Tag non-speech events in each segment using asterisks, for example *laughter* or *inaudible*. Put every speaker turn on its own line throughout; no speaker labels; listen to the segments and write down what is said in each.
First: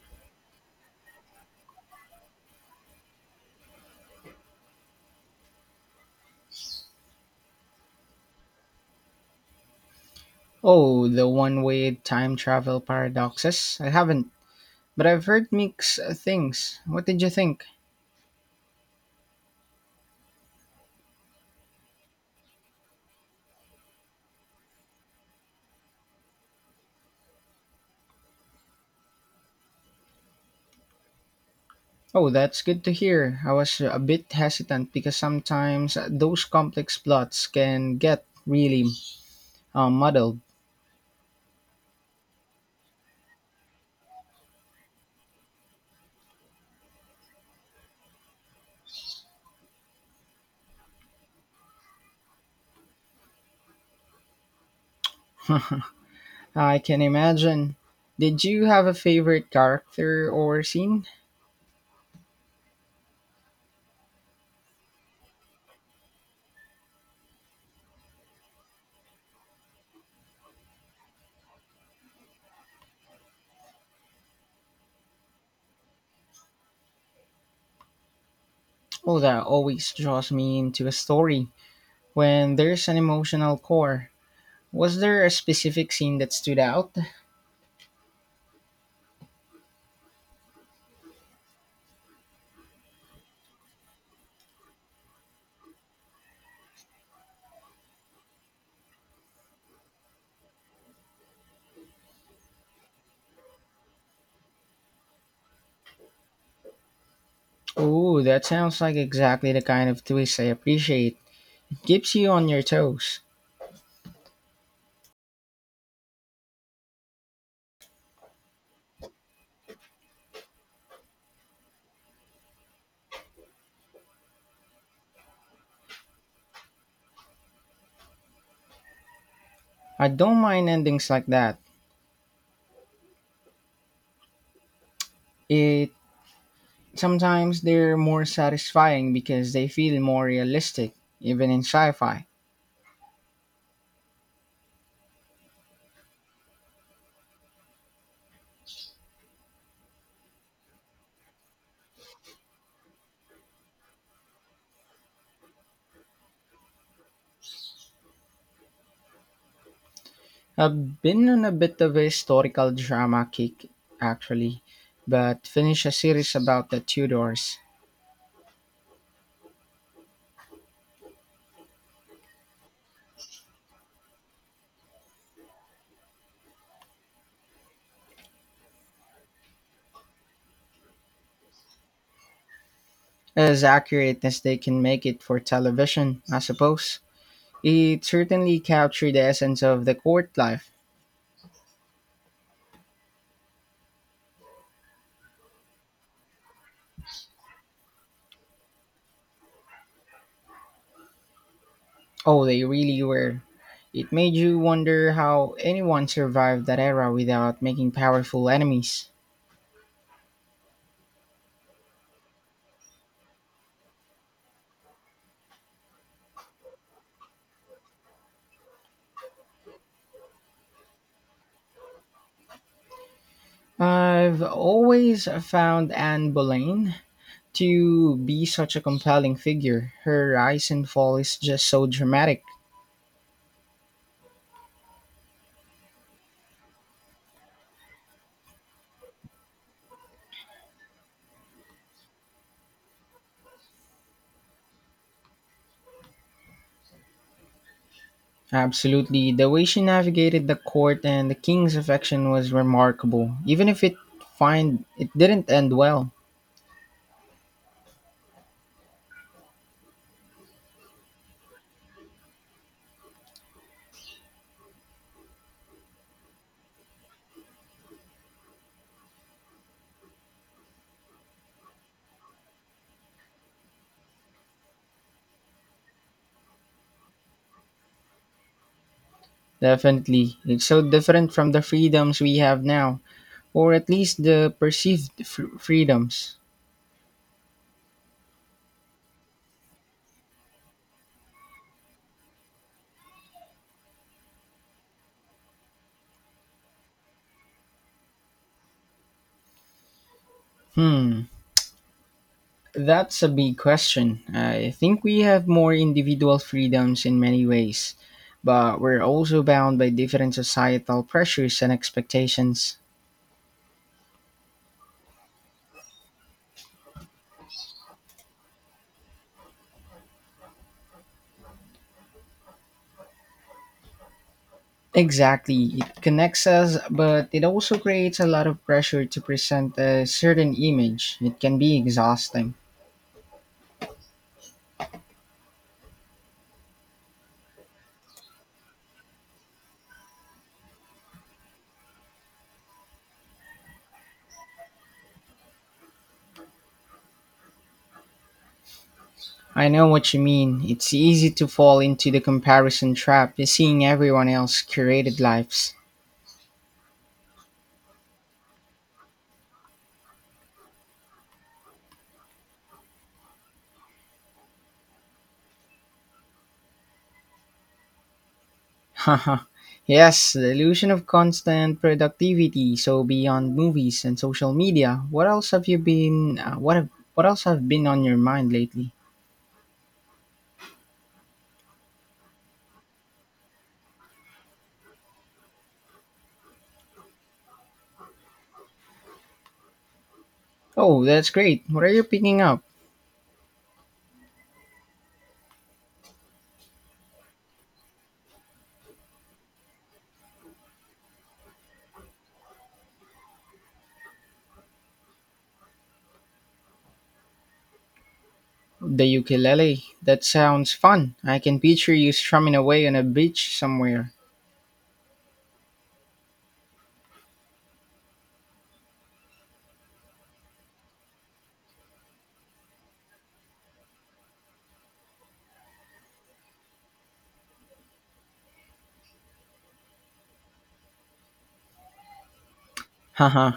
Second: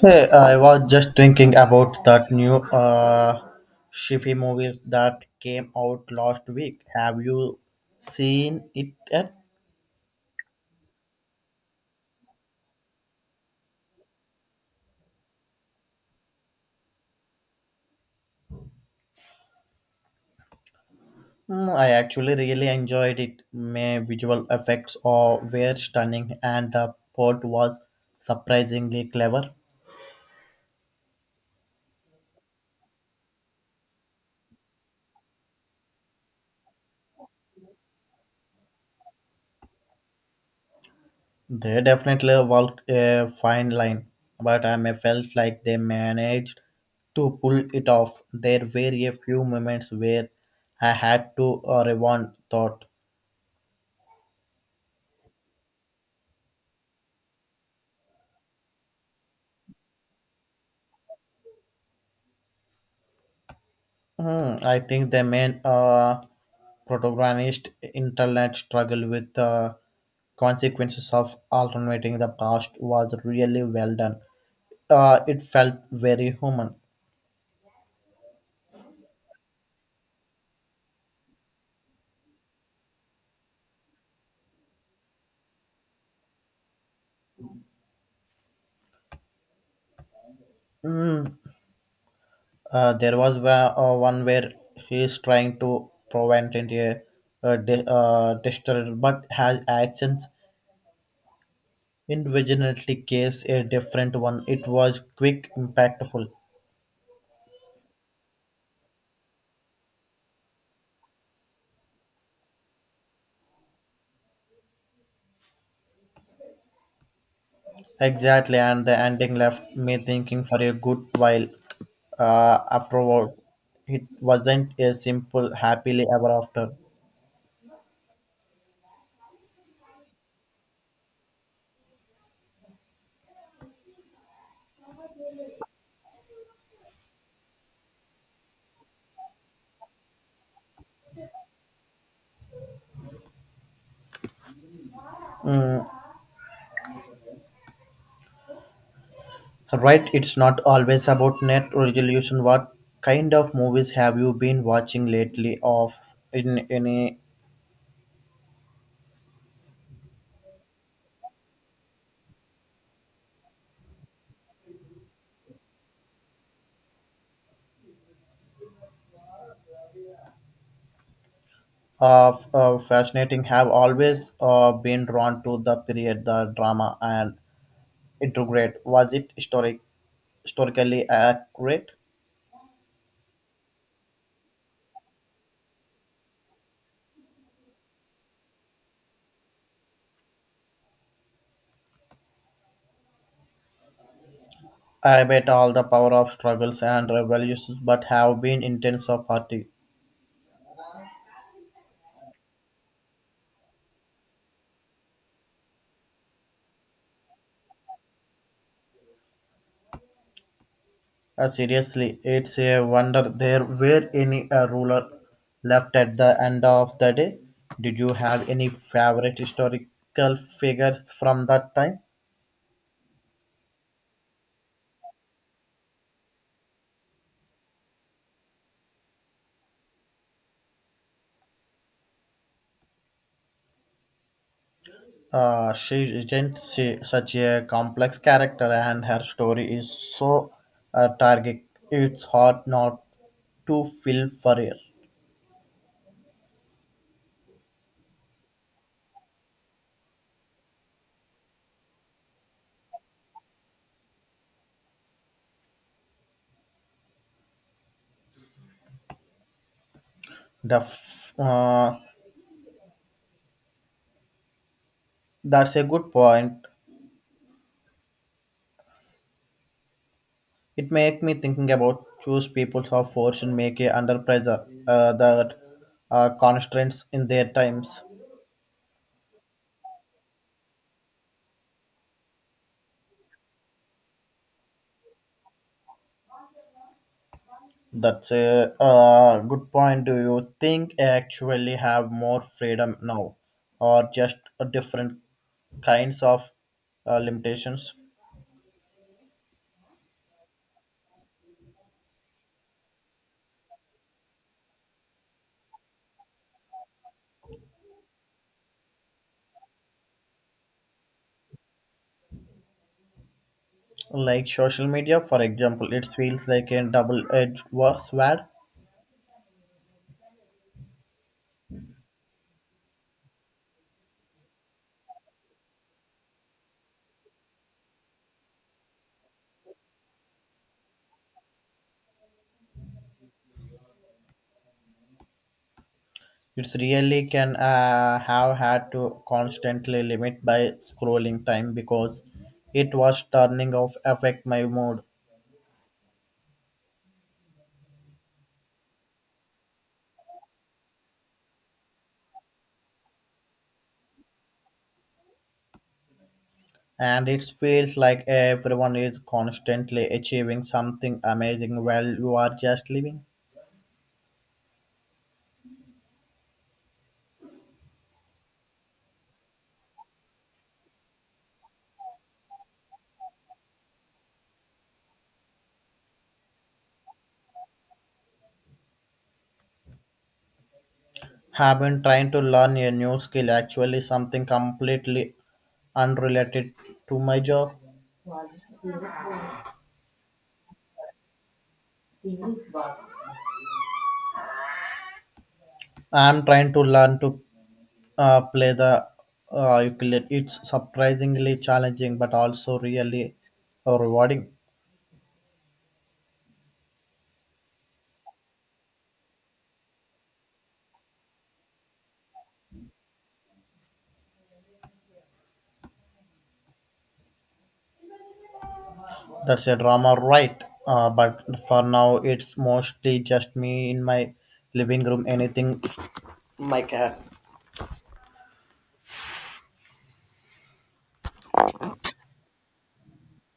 Hey, I was just thinking about that new Shifi movies that came out last week. Have you seen it yet?
Oh, the one way time travel paradoxes? I haven't, but I've heard mixed things. What did you think?
Hmm, I actually really enjoyed it. My visual effects were stunning and the plot was surprisingly clever.
Oh, that's good to hear. I was a bit hesitant because sometimes those complex plots can get really muddled.
They definitely walked a fine line, but I may felt like they managed to pull it off. There were a few moments where I had to rewind thought.
*laughs* I can imagine. Did you have a favorite character or scene?
Hmm, I think the main protagonist internet struggle with the consequences of alternating the past was really well done. It felt very human.
Oh, that always draws me into a story when there's an emotional core. Was there a specific scene that stood out?
There was one where he's trying to prevent India destroyer, but has actions individually case a different one. It was quick, impactful.
Ooh, that sounds like exactly the kind of twist I appreciate. It keeps you on your toes.
Exactly, and the ending left me thinking for a good while afterwards. It wasn't a simple happily ever after.
I don't mind endings like that. It sometimes they're more satisfying because they feel more realistic, even in sci-fi.
Mm, right, it's not always about net resolution. What kind of movies have you been watching lately? Of in any
I've been on a bit of a historical drama kick actually, but finished a series about the Tudors.
of fascinating have always been drawn to the period, the drama, and integrate. Was it historically accurate?
As accurate as they can make it for television, I suppose. It certainly captured the essence of the court life.
I bet all the power of struggles and revolutions, but have been intense of party.
Oh, they really were. It made you wonder how anyone survived that era without making powerful enemies.
Seriously, it's a wonder there were any ruler left at the end of the day. Did you have any favorite historical figures from that time?
I've always found Anne Boleyn to be such a compelling figure. Her rise and fall is just so dramatic.
She isn't she, such a complex character, and her story is so tragic. It's hard not to feel for her.
Absolutely. The way she navigated the court and the king's affection was remarkable, even if it find it didn't end well.
The f- uh, that's a good point. It made me thinking about choose people who are forced to make a under pressure that constraints in their times.
Definitely. It's so different from the freedoms we have now, or at least the perceived freedoms?
That's a good point. Do you think I actually have more freedom now, or just a different kinds of limitations?
Hmm, that's a big question. I think we have more individual freedoms in many ways, but we're also bound by different societal pressures and expectations.
Like social media, for example, it feels like a double-edged sword.
Exactly, it connects us, but it also creates a lot of pressure to present a certain image. It can be exhausting.
It's really can have had to constantly limit by scrolling time because it was turning off affect my mood.
I know what you mean. It's easy to fall into the comparison trap, seeing everyone else curated lives.
And it feels like everyone is constantly achieving something amazing while you are just living.
*laughs* Haha, yes, the illusion of constant productivity. So beyond movies and social media, what else have you been? What else have been on your mind lately?
Have been trying to learn a new skill actually something completely unrelated to my job.
Oh, that's great. What are you picking up?
I'm trying to learn to play the ukulele. It's surprisingly challenging, but also really rewarding.
The ukulele. That sounds fun. I can picture you strumming away on a beach somewhere.
That's a drama, right? But for now, it's mostly just me in my living room. Anything my cat.
*laughs* Haha.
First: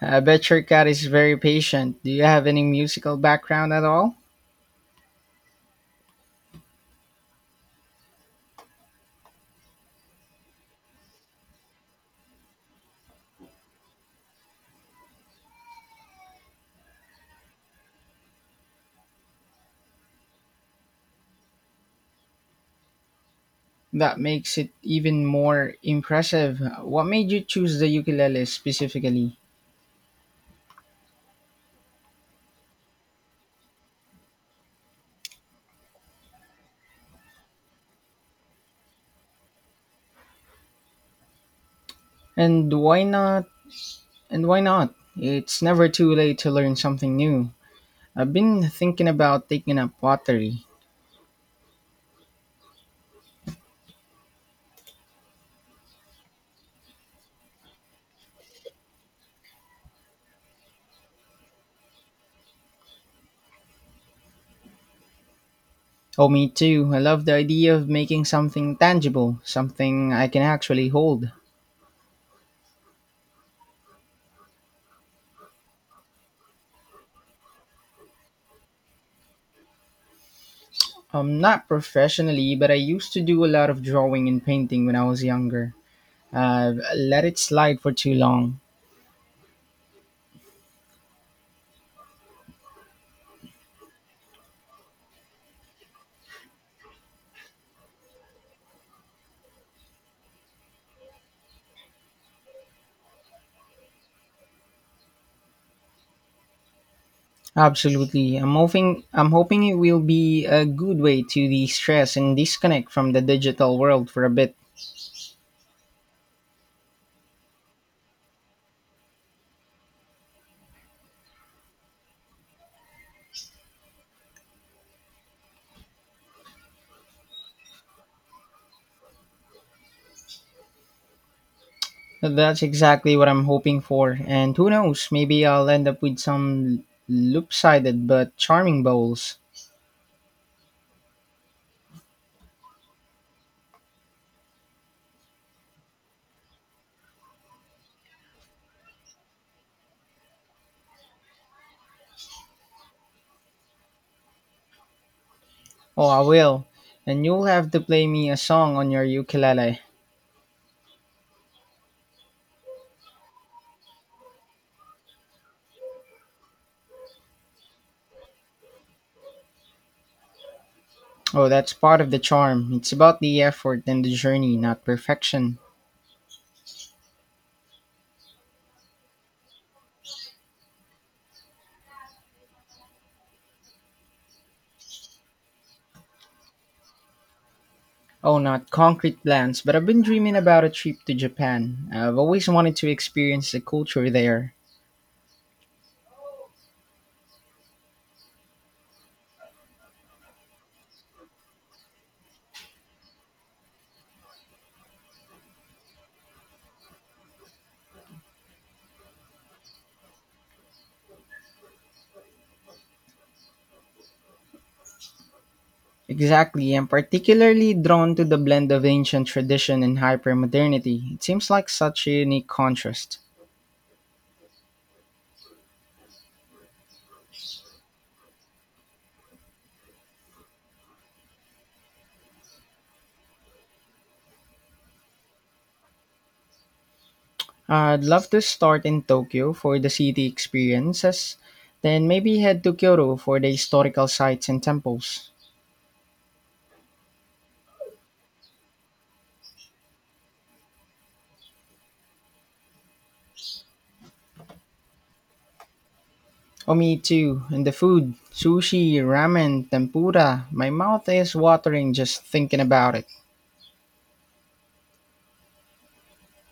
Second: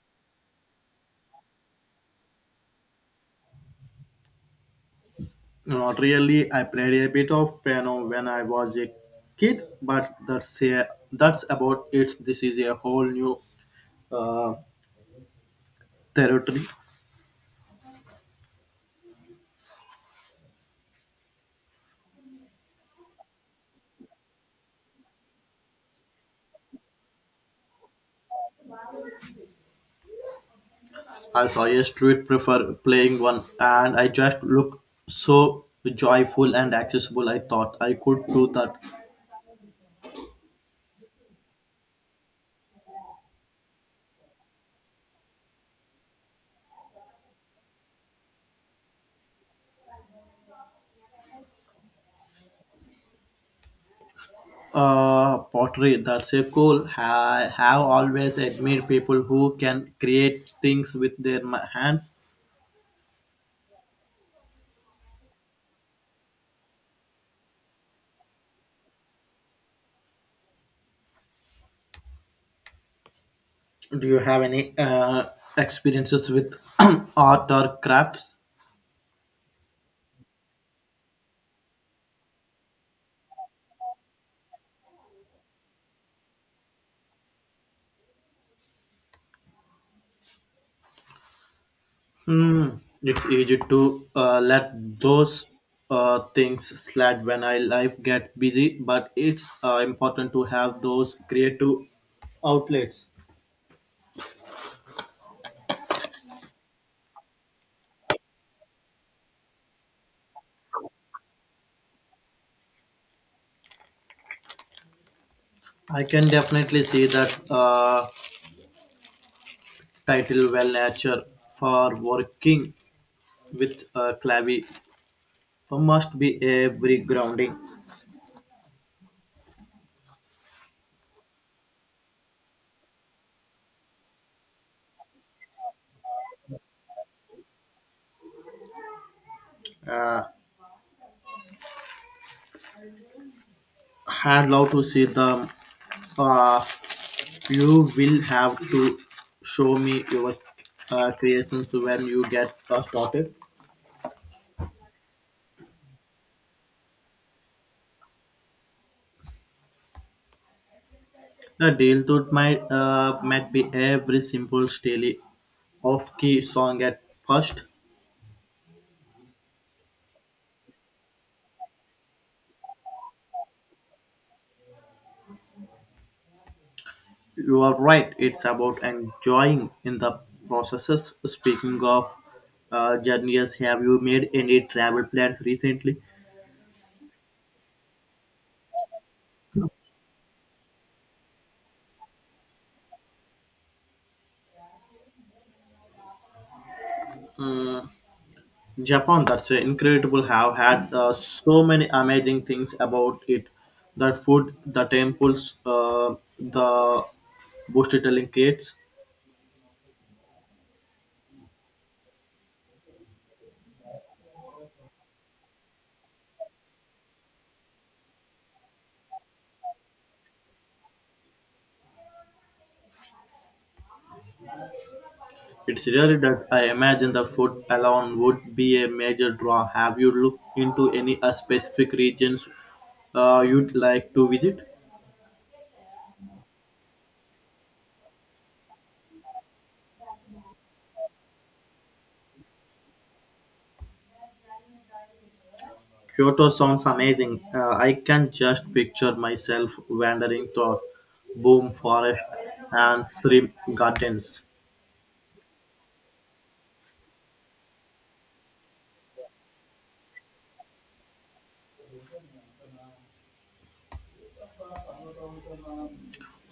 I bet your cat is very patient. Do you have any musical background at all?
Not really. I played a bit of piano when I was a kid, but that's about it. This is a whole new uh, territory.
That makes it even more impressive. What made you choose the ukulele specifically?
I saw a street prefer playing one, and I just look so joyful and accessible. I thought I could do that.
And why not And why not? It's never too late to learn something new. I've been thinking about taking up pottery.
Pottery, that's a cool. I have always admired people who can create things with their hands.
Oh, me too. I love the idea of making something tangible, something I can actually hold.
Do you have any experiences with *clears throat* art or crafts?
Not professionally, but I used to do a lot of drawing and painting when I was younger. I've let it slide for too long.
Mm, it's easy to let those things slide when I life get busy, but it's important to have those creative outlets.
Absolutely. I'm hoping it will be a good way to de-stress and disconnect from the digital world for a bit.
I can definitely see that title well nature for working with Clavi must be every grounding.
That's exactly what I'm hoping for, and who knows, maybe I'll end up with some loop-sided but charming bowls.
Uh, I'd love to see them. Uh, You will have to show me your creations when you get started.
Oh, I will. And you'll have to play me a song on your ukulele.
The deal thought might be every simple daily off key song at first.
Oh, that's part of the charm. It's about the effort and the journey, not perfection.
You are right. It's about enjoying in the processes. Speaking of journeys, have you made any travel plans recently?
Oh, not concrete plans, but I've been dreaming about a trip to Japan. I've always wanted to experience the culture there.
Mm, Japan, that's incredible. Have had so many amazing things about it. The food, the temples, the storytelling kids.
Exactly, I'm particularly drawn to the blend of ancient tradition and hypermodernity. It seems like such a unique contrast.
It really does. I imagine the food alone would be a major draw. Have you looked into any specific regions you'd like to visit?
I'd love to start in Tokyo for the city experiences, then maybe head to Kyoto for the historical sites and temples.
Kyoto sounds amazing. I can just picture myself wandering through Boom Forest and Shrimp Gardens.
Omi too, and the food, sushi, ramen, tempura. My mouth is watering just thinking about it.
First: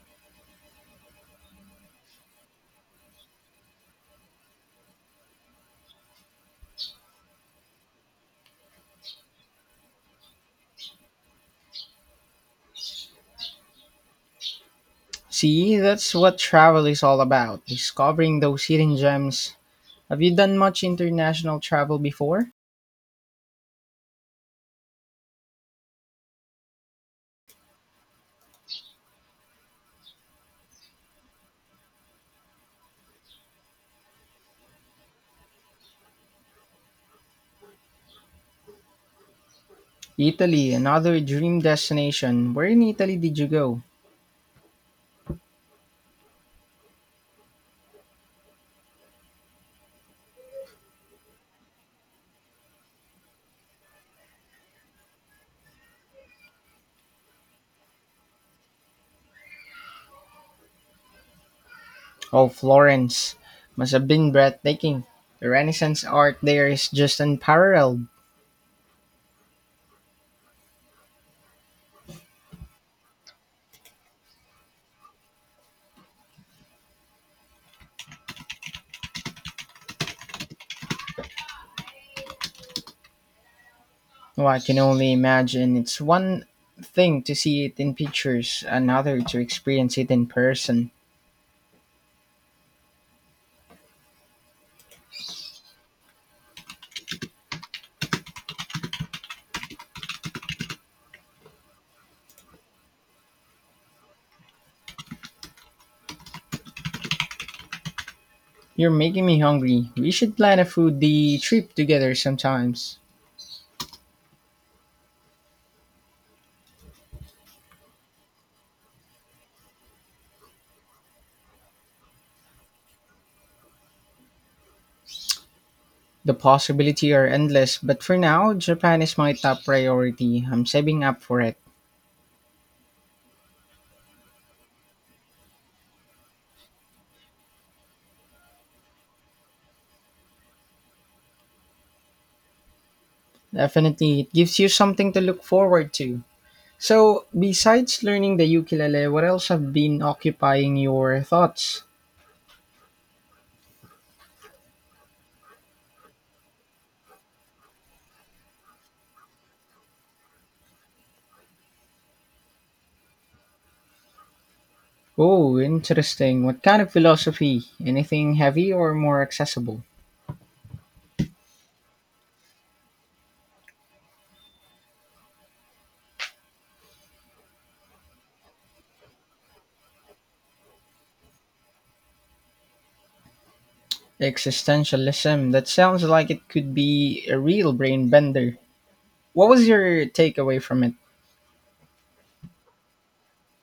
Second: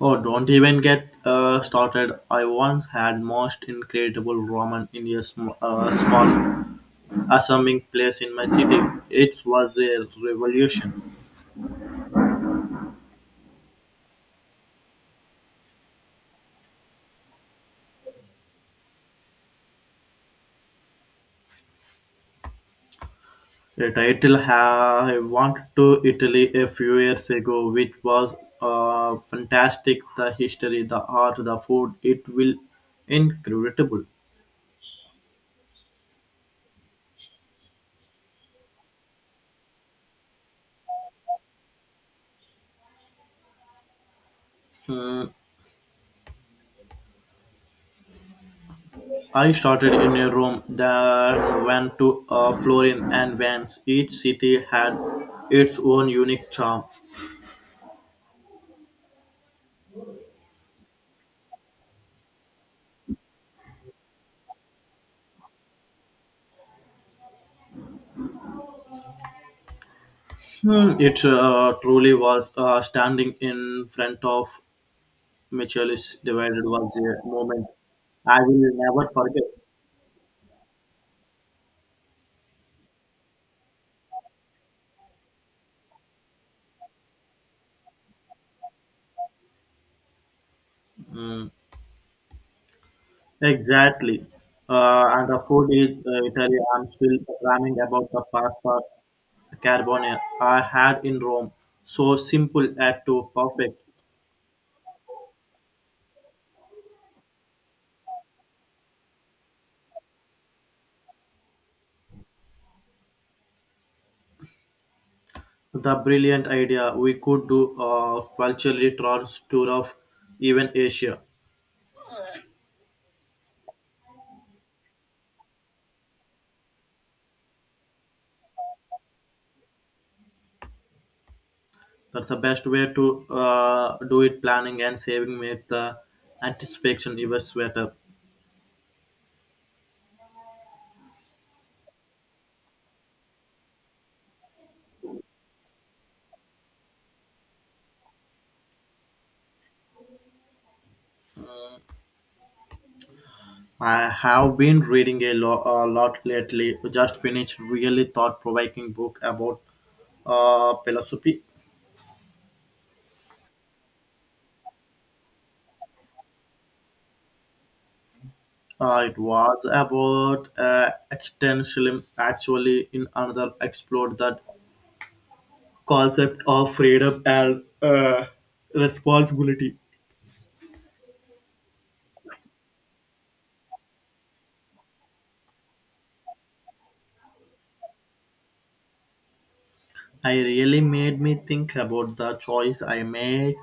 Oh, don't even get started. I once had most incredible ramen in a small assembling place in my city. It was a revolution.
See, that's what travel is all about, discovering those hidden gems. Have you done much international travel before?
Yet I went to Italy a few years ago, which was fantastic. The history, the art, the food, it will incredible.
Italy, another dream destination. Where in Italy did you go?
Mm, I started in a room that went to Florin and Vance. Each city had its own unique charm.
Oh, Florence must have been breathtaking. The Renaissance art there is just unparalleled.
It truly was standing in front of Michelis divided was a moment I will never forget.
Oh, I can only imagine. It's one thing to see it in pictures, another to experience it in person.
Mm, exactly. And the food is Italy. I'm still ramming about the pasta carbonara I had in Rome. So simple yet to perfect.
You're making me hungry. We should plan a foodie trip together sometimes.
The brilliant idea we could do a culturally tour of even Asia.
The possibilities are endless, but for now, Japan is my top priority. I'm saving up for it.
That's the best way to do it. Planning and saving makes the anticipation even sweeter.
Definitely, it gives you something to look forward to. So, besides learning the ukulele, what else have been occupying your thoughts?
I have been reading a lot lately. Just finished really thought-provoking book about philosophy.
Oh, interesting. What kind of philosophy? Anything heavy or
It
more
was
accessible?
about existentialism. Actually, in another explored that concept of freedom and responsibility.
Existentialism. That sounds like it could be a real brain bender. What was your
I
takeaway
really
from it?
made me think about the choice I made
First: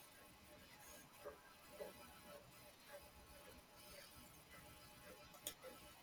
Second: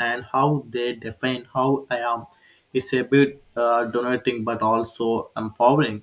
and how they define how I am. It's a bit donating but also empowering.